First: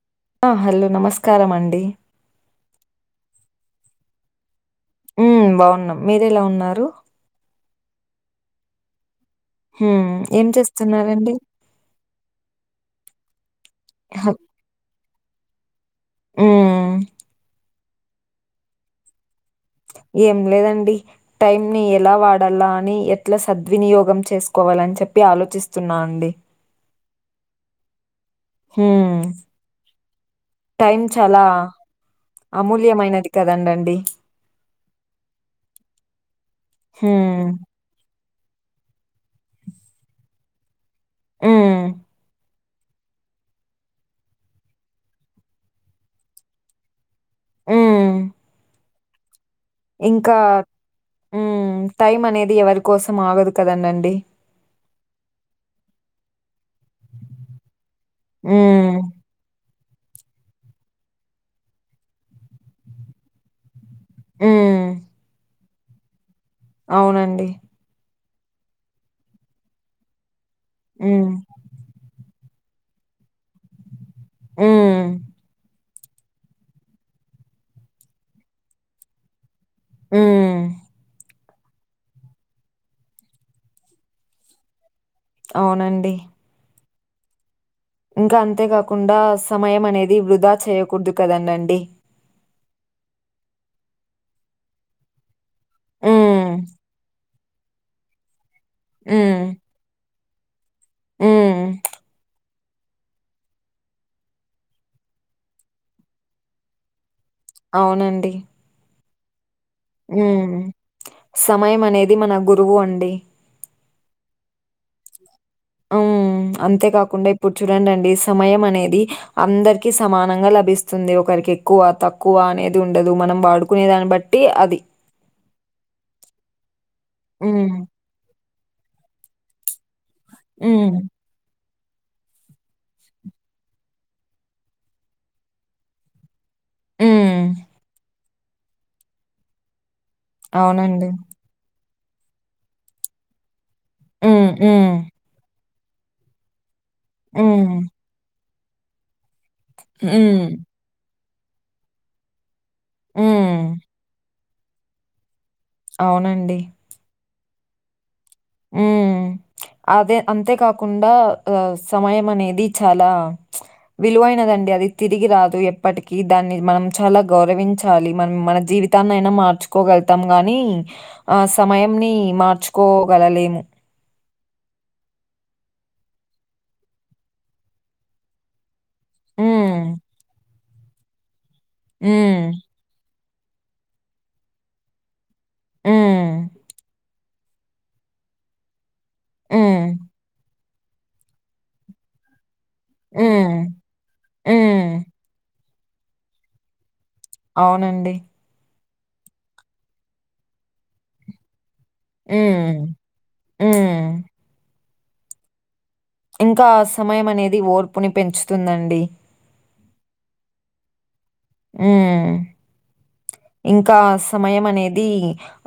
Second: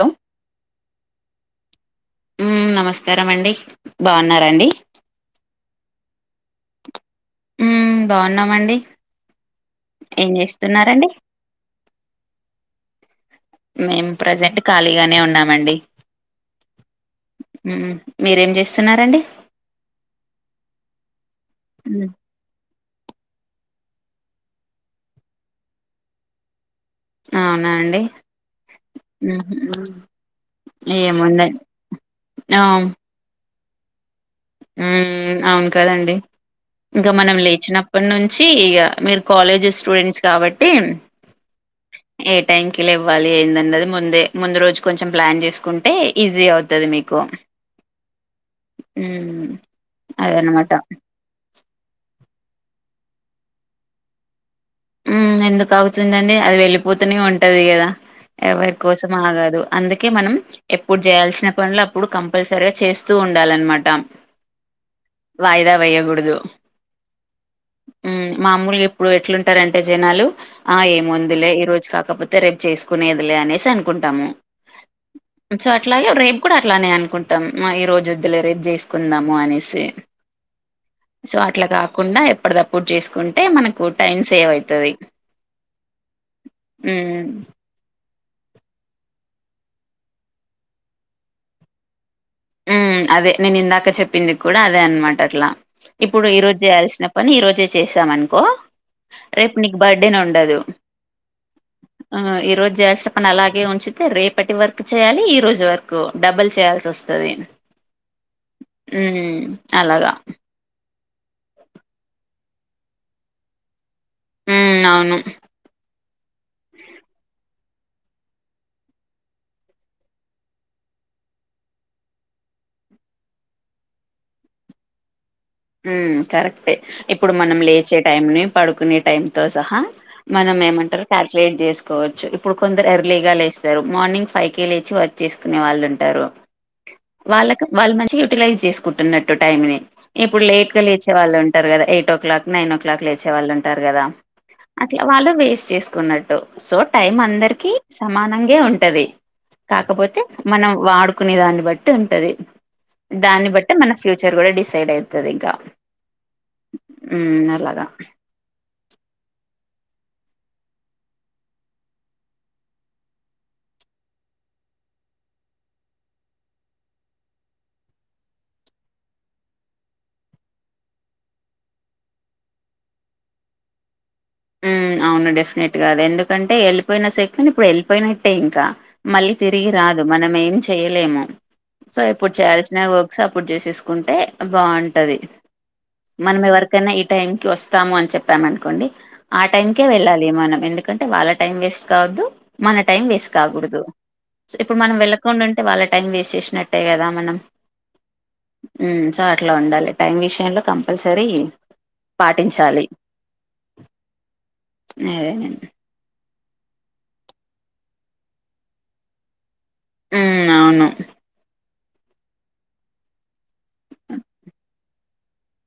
Hello ఆ! Hello! నమస్కారం అండి. ఉమ్ నమస్కారమండి బాన్నరా అండి ఉమ్ బాగున్నాం మీరేలా ఉన్నారు ఉమ్ బాగున్నామండి హుం ఏం చేస్తున్నారండి మేము ప్రజెంట్ ఖాళీగానే ఉన్నామండి ఉ ఉహ్మ్ మీరేం చేస్తున్నారండి ఏం లేదండి టైం ని మ్మ్ ఎలా వాడాలా అని ఎట్లా సద్ ద్వినియోగం చేసుకోవాలని చెప్పి ఆలోచిస్తున్నాండి అవునా అండి ఉహ్మ్ టైం చాలా అమూల్యమైనది కదండండి ఉ అవును కదండి ఇంకా హ్మ్. మనం లేచినప్పటి నుం చ్చి ఇగ మీరు కాలేజ్ స్టూడెంట్స్ కాబట్టి ఉ ఏ టైం కిలా లెవ్వాలి ఏందన్నది ముందే ముందు రోజు కొంచెం ప్లాన్ చేసుకుంటే ఈజీ అవుతది మీకు ఉ ఉమ్ ఇంకా ఉ టైమ్ అనేద్ ఎవరి కోసం ఆగదు కదండండి ఉమ్ ఎందుకువుతుందండి అది వెళ్లిిపోతనే ఉంటది కదా ఎవరి హ్మ్. కోసం ఆగాదు అందుకే మనం ఎప్పుడు చేయాల్సిన పనులు అప్పుడు కంపల్సరిగా చేస్తూ ఉండాలన్మాట ఉమ్ వాయిదా వేయ్యకూడదు అవునండి ఉమ్ మమ్ములు ఇప్పుడు ఎట్లుంటారంటే జనాలు ఆ హ్మ్. ఏముందిలే ఈ రోజు కాకపోతే రేప్ చేసుకునేదిలే అనేసి అనుకుంటాము హ్మ్. స అట్లాగే రేపు కూడా అట్లానే అనుకుంటాం ఈ రోజు వద్ద్ లే రేపు చేసుకుందాము అనేస్ హ్మ్. సో అట్లా కాకుండా ఎప్పదప్పుడు చేసుకుంటే మనకు టైమ్స్ సేవైతది అవునండి ఉమ్ ఇంకా అంతేకాకుండా సమయం అనేది వృధా చేయకూడ్ దు కదండండి ఉమ్ అదే నేనిందాక చెప్పింది కూడా అదే అన్ మాట అట్లా ఇప్పుడు ఈ హ్మ్. రోజ్ జేయాల్స్ నప్ పని ఈ రోజే చేసాంమానుకో హ్మ్. రేపు నీక్ బడ్డే నుండదు హ్మ్. ఆ ఈ రోజ్ జేయల్స్ పని అలాగే ఉంచితే రేపటి వర్క్ చేయాలి ఈ రోజు వర్కు డబుల్ చేయాల్స్ సోస్తది ఔనండి ఉమ్ ఉమ్ సమయం అనేది మన గురువు అండి ఉమ్ ఔను ఉమ్మ్ అంతేకాకుండే ఇప్పుడ్ చూడండండి సమయం అనేది అందర్కి సమానంగా లభిస్తుంది ఒకరి కేక్కువ తక్కువ అనేది ఉండదు మనం వాడుకునే దాన్ని బట్టి అది ఉమ్ కరెక్టే ఇప్పుడు మనం హ్మ్. లేచే టైమ్ నే పడుకునే టైమ్ తో సహా మనం హ్మ్. ఏమంటారు ప్యడ్ షెడ్ డేస్ కోవచ్చు ఇప్పుడు కొందరు ఎర్లీగా లేస్తరు మాన్నింగ్ ఫై కే లేచి వచ్ చేసుకునే వాళ్ళుంటరు హ్మ్. వాళ్ళకు వాళ్ మంచి యూటిలైజ్ జేస్స్ కుటున్నట్టు టైంని ఇప్పుడు లేట్ గా అవునండి. లేచే వాళ్ళుంటరు కద ఎయిటో క్లాక్ నైనో క్లాక్ లేచే వాళున్ టరు గద హ్మ్. హ్మ్. అట్ల వాళ్ళు వేస్ట్ చేసుకున్నట్టు సో టై అందర్కి హ్మ్. సమానంగ్ ఏ ఉంటది కాకపోతే హ్మ్. మనం వాడుకునే దాన్ని బట్టి ఉంటది దాన్ని హ్మ్. బట్టే మన ఫ్యూచర్ గూడా డిసైడైతది ఇగ ఔనండి ఆ ఆ ఇ అదే అంతేకాకుండా ఆ సమయం అనేది చాలా ప్చ్ విలువైనదండి అది తిరిగి రాదు ఎప్పటిక దాన్ని మనం చాలా గౌరవించాలి మన్ము మన జీ దీవితాన్ నైనా మార్చుకోగళ్తాం గాని ఆ సమయం ని మార్చుకో వాళలేము ఉమ్ ఔన్ డెఫినెట్ గా అదెందుకంటే ఏళ్ళిపేయిన సెకెన్ ఇప్పుడు ఏళ్ళిపేయినట్టే ఇంకా మళ్ళీ తిరిగి హ్మ్. రాదు మనమేం ఏం చెయ్ లేము సో ఇప్పుడు హ్మ్. చాల్ సిన ఒక్ సపోర్ట్ జేసేసుకుంటే బాఉంటది మనం హ్మ్. ఎవర్ కైనా ఈ టైం టు వోస్తాము అని చెప్పాంమనుకోండి ఆ టైంకే హ్మ్. వెళ్ళాలి మనం ఎందుక్ కంటే వాళ్ళ టైం వేస్ట్ కావద్దు మన టైం వేస్ట్ హ్మ్. కాకోడ్ దు సు ఇప్పుడు హ్మ్. మనం వెళ్ళకుండున్ తే వాళ్ళ టైం వెష్ జేస్ నాట్టే గదా ఔనండి ఉమ్ సో అట్లా ఉండాలే టైం విష్ యంలో కంపల్ సరీ ఉమ్ ఉమ్మ్ అదేనండ్ ఇంకా సమయం అనేది ఓర్పుని పెంచుతుందండి ఉమ్ ఔను హుమ్ ఇంకా సమయం అనేది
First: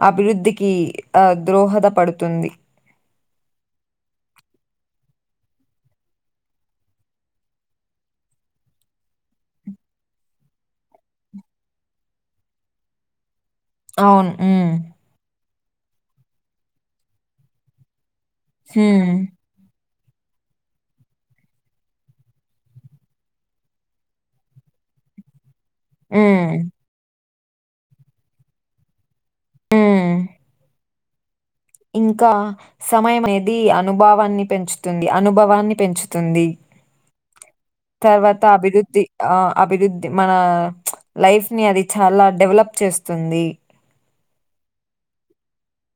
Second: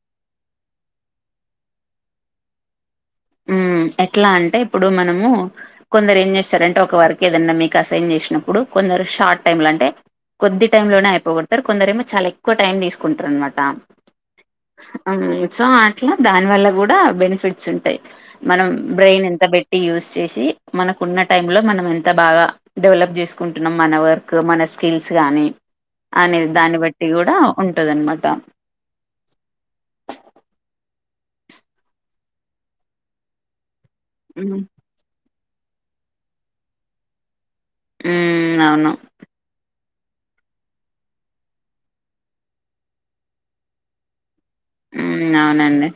అభిరుద్ధికి ఆ ద్రోహద పడుతుంది హ్మ్ ఎట్లా అంటే ఇప్పుడు మనము కొందరు ఏం జేస్తారంటే ఒక వర్క్ ఏదన్నా మీక్ అసైన్ చేష్ నప్పుడు కోద్ దరు షార్ట్ టైమ్ లో అంటే కొద్ది టై లోనే ఐపోగోడ్ తరు కొందరు ఏమో చాలా ఎక్కు టైం దీస్ కుంట్రూ అన్ మాట్ టా అవును. హ్మ్. ఆ సో అట్లా దాని వల్ల గూడా బెనిఫిట్స్ ఉంటాయ్ మనం హ్మ్. బ్రెయిన్ ఎంత పెట్టి యూస్ చేసి మనకున్న టైమ్లో మనం ఎంత బాగా డెవలప్ చేసుకుంటున్నాం మన వర్క్ మన స్కిల్స్ ని అనే హ్మ్. దాన్ని బట్టి కూడా ఉంటుందనమాట ఆ ఇంకా సమయం అనేది అనుభవాన్ని ఉమ్ పెంచుతుంది అనుభవం పెంచుతుంది తర్వాత అవును అభివృద్ధి ఆ అభివృద్ధి మన లైఫ్ ని అది చాలా డెవలప్ చేస్తుంది హ్మ్మ్ అవునండి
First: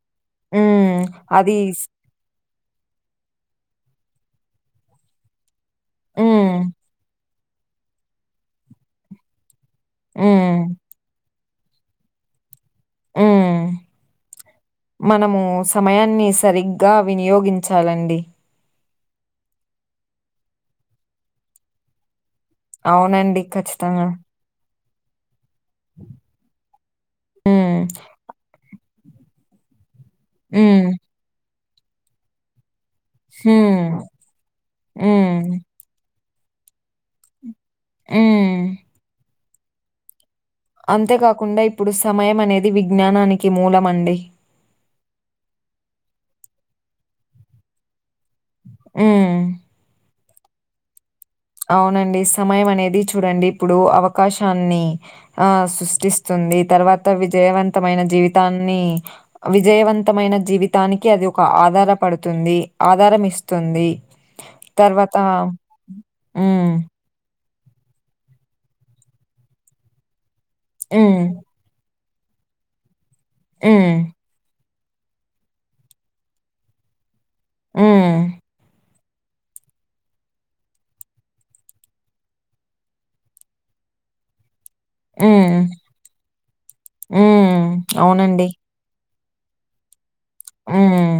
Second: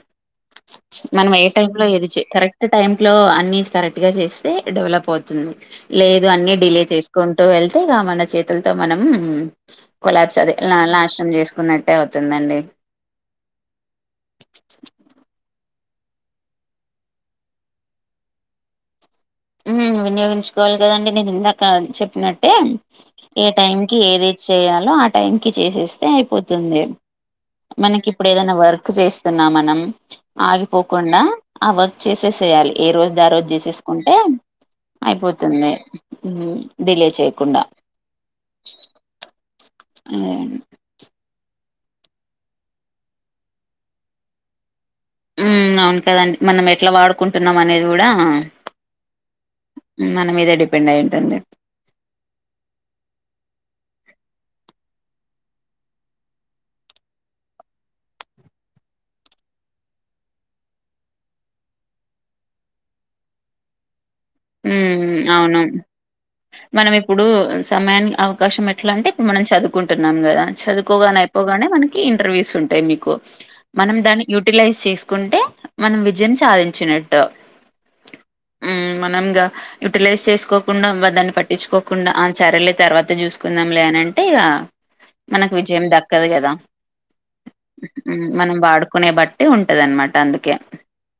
హ్మ్. మనం ఏ అది స్ టైలో ఏదిచే కరెక్ట్ టైమ్లో అన్ని కరెక్ట్గా చేసి టే డెవోల్ప్ అవుతుంది లేదు హ్మ్. అన్ని డిలే చేసుకు వెళ్తే రామన్న చేతులతో మనం కొలబ్స్ హ్మ్. అదే నాశనం చేస్ కున్నట్టే అవుతుందండి ఉమ్ మనము సమయాన్ని సరిగ్గా వినియోగించాలండి ఉ వినియోగించుకోవాలి కదండి నేనిందాక చెప్పినట్టు అంటే అవునండి. ఏ టైంకి ఖచ్చితంగా. ఏది చేయాలో ఆ టైంకి చేసేస్తే అయిపోతుంది హ్మ్. మనకి ఇప్పుడు ఏదైనా వర్క్ వర్క్ చేస్తున్నా మనం హ్మ్. ఆగిపోకుండా ఆ వర్క్ చేసేసేయాలి ఏ రోజుది ఆ రోజు చేసేసుకు హ్మ్. హ్మ్. అయిపోతుంది డిలే చేయ్యకుండా ఆమ్ అదేండి కాకుండా ఇప్పుడు సమయం అనేది విజ్ఞానానికి మూలంమండి అవును కదండి మనం ఎట్లా వాడుకుంటున్నాం అనేది కూడా ఆ హ్మ్. మన మీదే డిపెండ్అయి అవునండి సమయం అనేది చూడండి ఇప్పుడు అవ అవకాశాన్ని ఆ సృష్టిస్తుంది తర్వాత విజయవంతమైన జీవితాన్ని విజయవంతమైన జీవితానికి అది ఒక ఆధార పడుతుంది ఆధారం ఇస్తుంది ఉ అవును హ్మ్. మనం ఇప్పుడు సమయానికి అవకాశం ఎట్లా అంటే ఇప్పుడు మనం చదువుకుంటున్నాం కదా హ్మ్. చదువుకోగానే అయిపోగానే మనకి ఇర్వ్యూస్ ఉంటాయి మీకు హ్మ్. మనం దాని యూటీలైజ్ చేసుకుంటే మనం విజయం సాధించినట్టు హ్మ్. మనంగ యుటిలైజ్ చేసుకోకుండా దాన్ని పట్టించుకోకుండా ఆ చరలే తర్వాత చూసుకుందాం లేని అంటే ఇగ మనకు హ్మ్. విజయం దక్కదు కదా హ్మ్. అవునండి. మనం వాడుకునే బట్టి అంటే ఉంటదనమాట అందుకే హ్మ్.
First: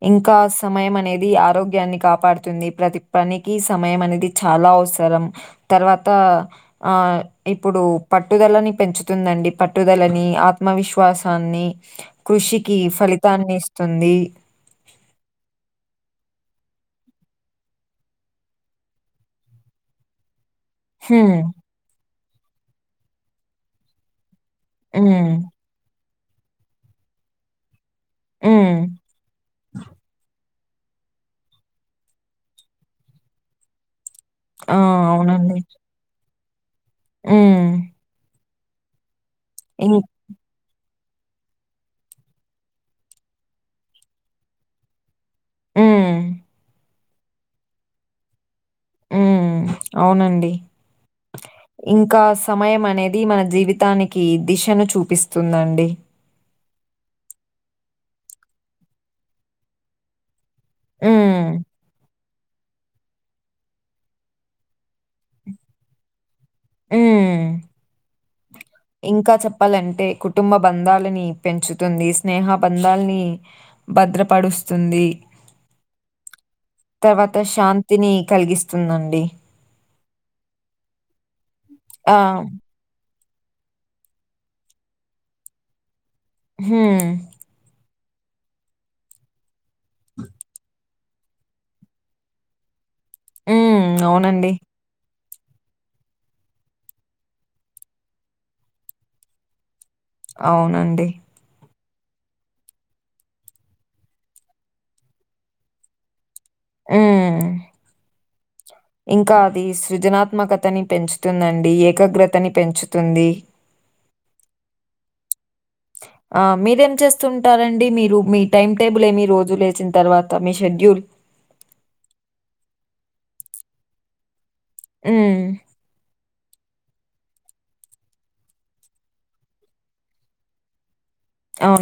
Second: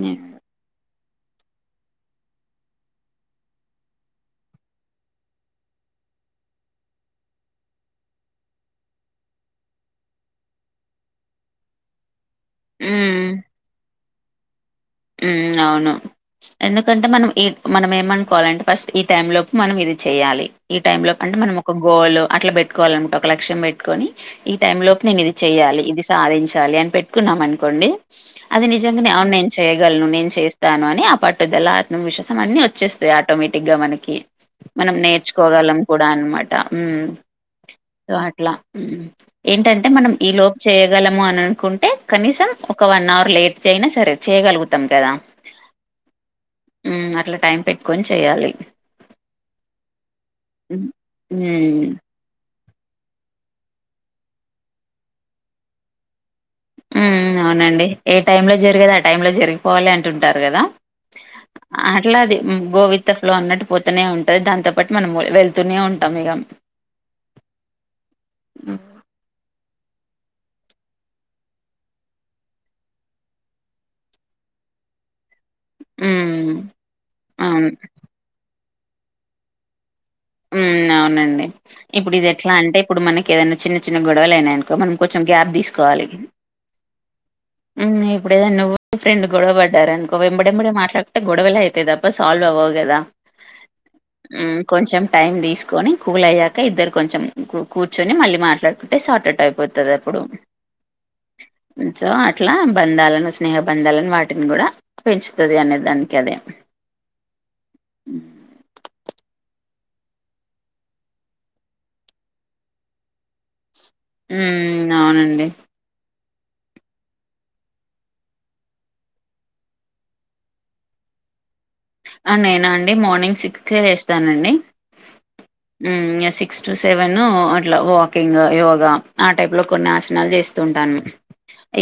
హ్మ్ ఇంకా సమయం అనేది ఆరోగ్యాన్ని కాపాడుతుంది ప్రతి పనికి సమయం అనేది చాలా అవసరం తర్వాత ఆ ఇప్పుడు పట్టుదలని పెంచుతుందండి పట్టుదలని ఆత్మవిశ్వాస సాని కృషికి ఫలితాన్ని ఇస్తుంది మ్ అవును ఎందుకంటే మనం ఈ మనం ఏమనుకోవాలంటే ఫస్ట్ ఈ టైలోపు మనం ఇది చేయాలి ఈ టైమ్లో అంటే హ్మ్. మనం ఒక గోల్ అట్లా పెట్టుకోవాలను ఒక లక్ష్యం పెట్టుకొని ఈ టైమ్లోకి నేను హ్మ్. ఇది చెయ్యాలి ఇది సాధించాలి అని పెట్టుకున్నాం అనుకోండి అది హ్మ్. నిజంగానే అనై చేయగలను నేను చేస్తాను అని ఆ పట్టుదల, ఆత్మవిశ్వాసం అన్ని వచ్చేస్తాయి ఆటోమేటిక్ గా మనకి ఆ! మనం అవునండి. నేర్చుకోగలం కూడా అనమాట మ్ హ్మ్. అట్లా మ్ ఏంటంటే ఇం మనం ఈ లోపు చేయ గలము అని అనుకుంటే కనీసం ఒక వన్ అవర్ లేట్ చేయనా సరే చేయగలుగుతాం కదా మ్ మ్ అట్లా టైం పెట్టుకొని చెయ్యాలి ఉ అవునండి హ్మ్ హ్మ్ ఇంకాస్ సమయం అనేది మన జీవితానికి దిశను చూపిస్తుందండి. మ్ అవునండి ఏ టైమ్ లో జరిగేది ఆ టైమ్ లో జరిగిపోవాలి అంటుంటారు కదా హ్మ్. అట్లాది మ్ గోవిత ఫ్లో అన్నట్టు పోతనే ఉంటది దాంతో పాటు మనం మ్ వెళ్తూనే ఉంటాం ఇగా మ్ హ్మ్. ఇంకా చెప్పాలంటే కుటుంబ బంధాలని పెంచుతుంది. స్నేహ బంధాలని భద్రపడుస్తుంది. హ్మ్. తర్వాత అవును. శాంతిని కలిగిస్తుందండి. ఉమ్ అవునండి ఇప్పుడు ఆ! ఇది ఎట్లా అంటే ఇప్పుడు మనకి ఇంకెదైనా చిన్న చిన్న గొడవలు అనాయనుకో మనం కొంచెం గ్యాప్ తీసుకోవాలి. హుమ్ మ్ ఇప్పుడుడెదైనా నువ్వు ఫ్రెండ్ గొడవపడ్డ అనుకో వెంబడెండి మాట్లాడుకుంటే గొడవలో అవుతాయీ తప్ప సాల్వ్ అవవు కదా హ్మ్. అవునండి. మ్ కొంచెం టైమ్ తీసుకొని కూల్ అయ్యాక ఇద్దరు కొంచెం కూర్చొని మళ్ళీ మాట్లాడుకుంటే షార్ట్ అవుట్ అయిపోది. అవునండి జో అట్లా బంధాలను, స్నేహ బంధాలను వాటిని కూడా పెంచుతుంది అనే దానికి అదే హ్మ్. ఇంకా అది సృజనాత్మకతని పెంచుతుందండి. ఏకాగ్రతని పెంచుతుంది. మ్ అవునండి ఆ మీరేం చేస్తుంటారండి మీరు మీ టైమ్ టేబుల్ ఏమి రోజు లేచిన తర్వాత మీ షెడ్యూల్ [inaudible] ఆ నేనా అండి మార్నింగ్ సిక్స్ లెస్తానండి హ్మ్. మ్ సిక్స్ సిక్స్ టు, సెవెన్ అట్లా వాకింగ్ యోగా ఆ టైప్ లో కొన్ని ఆసనాలు చేస్తూ ఉంటాను.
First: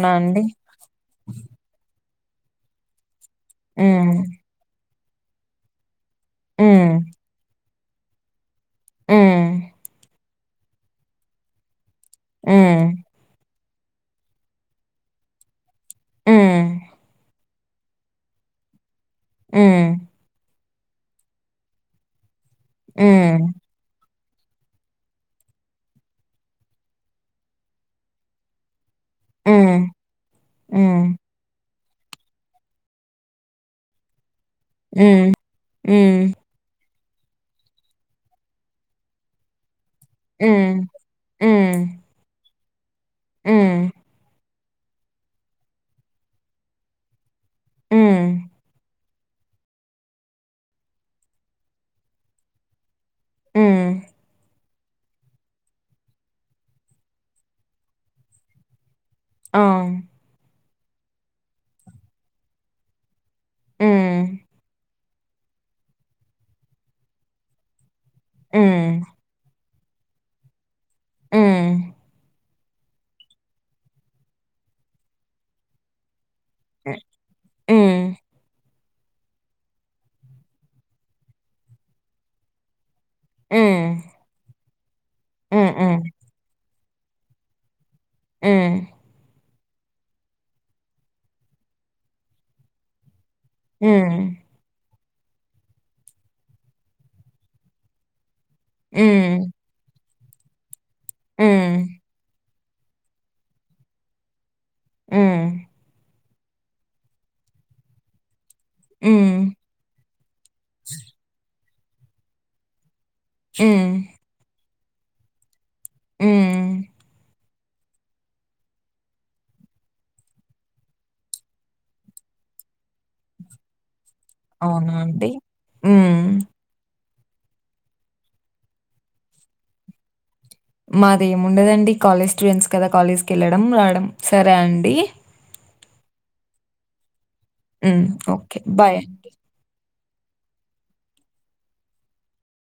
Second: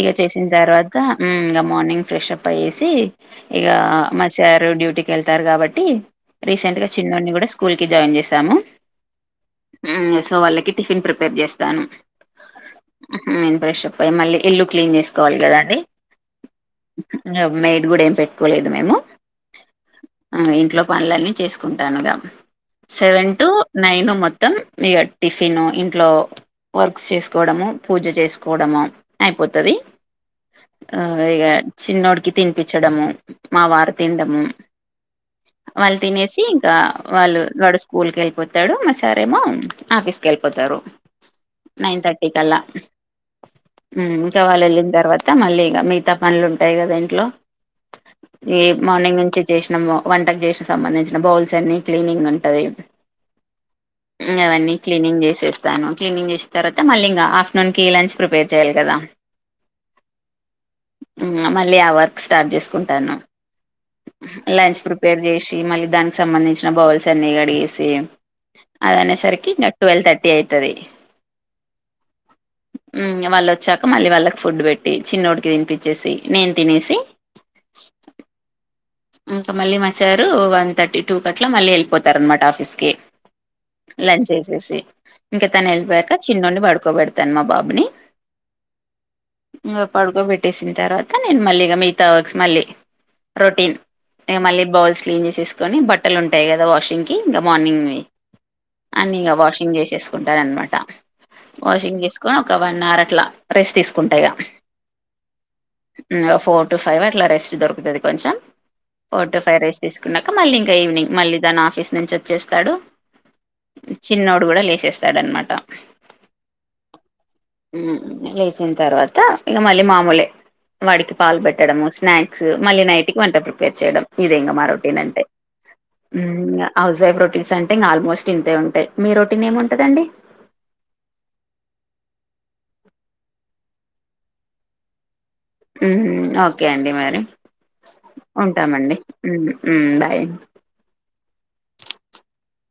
ఇగ అండి? చేసిన తర్వాతా మ్ ఇగ మార్నింగ్ ఫ్రెషాప్ అయ్యిసి ఇగ హ్మ్. మా సారు డ్యూటీకి వెళ్తారు కాబట్టి రీసెంట్ గా హ్మ్. చిన్నడిని కూడా స్కూల్ కి జాయిన్ చేసాము హ్మ్. మ్ సో వాళ్ళకి టిఫిన్ ప్రిపేర్ చేస్తాను. హ్మ్. నేను ఫ్రెషప్ అయి మళ్ళీ ఇల్లు క్లీన్ చేసుకోవాలి కదా అండి. మ్ నైట్ కూడా ఏం పెట్కోలేదు మేము మ్ ఆ ఇంట్లో పనులన్నీ చేసుకుంటానుగా సెవెన్ టు హ్మ్. నైన్ మొ త్తం ఇగ టిఫిన్ ఇంట్లో వర్క్ చేసుకోవడము, పూజ చేసుకోవడము. అయిపోతది హ్మ్. ఆ హ్మ్. ఇగ చిన్నోడికి తినిపించడము, మా వారు తినడము. హ్మ్. వాళ్ళు హ్మ్. తినేసి ఇంకా వాళ్ళు వాడు స్కూల్కి వెళ్ళిపోతాడు మా సారేమో ఆఫీస్కి హ్మ్. వెళ్పోతారు హ్మ్. నైన్ థర్టీ కల్లా హ్మ్. మ్ ఇంకా వాళ్ళు వెళ్ళి తర్వాత మళ్ళీ ఇగ మిగతా పనులు ఉంటాయి కదా ఇంట్లో హ్మ్. ఈ మార్నింగ్ ను చేసినాము వంటకు చేసిన సంబంధించిన బౌల్స్ అన్ని క్లీనింగ్ ఉంటది హ్మ్. ఇగ ఇవన్నీ క్లీనింగ్ చేసేస్తాను క్లీనింగ్ చేసిన తర్వాత మళ్ళీ ఇంకా ఆఫటర్నూన్ కి లంచ్ ప్రిపేర్ చేయాలి కదా ఆ ఆహా మళ్ళీ ఆ వర్క్ స్టార్ట్ చేసుకుంటాను. హ్మ్. లంచ్ ప్రిపేర్ చేసి మళ్ళీ దానికి సంబంధించిన బౌల్స్ అన్ని కడిగేసి హ్మ్. అది అనేసరికి ఇంకా ట్వెల్ థర్టీ అయితది. ఆ ఉమ్ వాళ్ళు వచ్చాక మళ్ళీ వాళ్ళకి ఫుడ్ పెట్టి చిన్నోడికి తినిపెచ్చేసి నేను తినేసి హ్మ్. ఇంకా మళ్ళీ మ సార్రు వన్ థర్టీ టూ క అట్లా మళ్ళీ వెళ్ళిపోతారు అనమాట ఆఫీస్ కి హ్మ్. లంచ్ చేసేసి ఇంకా తను హ్మ్. వెళ్ళిపోయాక చిన్నోడిని పడుకోబెడతాను మా బాబుని ఆ ఇంగ పడుకోబెట్టేసిన తర్వాత నేను మళ్ళీ మిగతా వర్క్స్ మళ్ళీ రొ హ్మ్. ఇంక మళ్ళీ బౌల్స్ క్లీన్ చేసేసుకొని బట్టలు ఉంటాయి కదా వాషింగ్కి ఇంకా మార్నింగ్ని అన్ని ఇగ హ్మ్. వాషింగ్ చేసేసుకుంటాను అనమాట హ్మ్. వాషింగ్ చేసుకొని ఒక వన్ అవర్ అట్లా రెస్ట్ తీసుకుంటాక ఇగ ఆ ఫోర్ టు ఫైవ్ అట్లా రెస్ట్ దొరుకుతది కొంచెం హ్మ్. ఫోర్ టూ హ్మ్. ఫైవ్ రెస్ట్ తీసుకున్నాక మళ్ళీ ఇంకా ఈవినింగ్ మళ్ళీ దాని ఆఫీస్ నుంచి వచ్చేస్తాడు. హ్మ్. చిన్నోడు కూడా లేసేస్తాడనమాట అ మ్ లేచిన తర్వాత ఇక మళ్ళీ మామూలే వాడికి పాలు పెట్టడం, స్నాక్స్ మళ్ళీ నైట్కి వంట ప్రపేర్ చేయడం ఇదే ఇంగా మా అవునా రొటీన్ అంటే అండి? హ్మ్. మ్ ఇంగ హౌస్ వైఫ్ రొ టీన్స్ అంటే ఇంకా ఆల్మోస్ట్ ఇంతే ఉంటాయి మీ రొటీన్ ఏముంటదండి? మాది ఏమిండదండి కాలేజ్ స్టూడెంట్స్ కదా కాలేజ్కి వెళ్ళడం, రావడం సరే అండి. ఉహు ఓకే అండి మరి హ్మ్. ఓకే. ఉంటామండి బాయ్. హ్మ్మ్ హ్మ్మ్ బాయ్ ఏ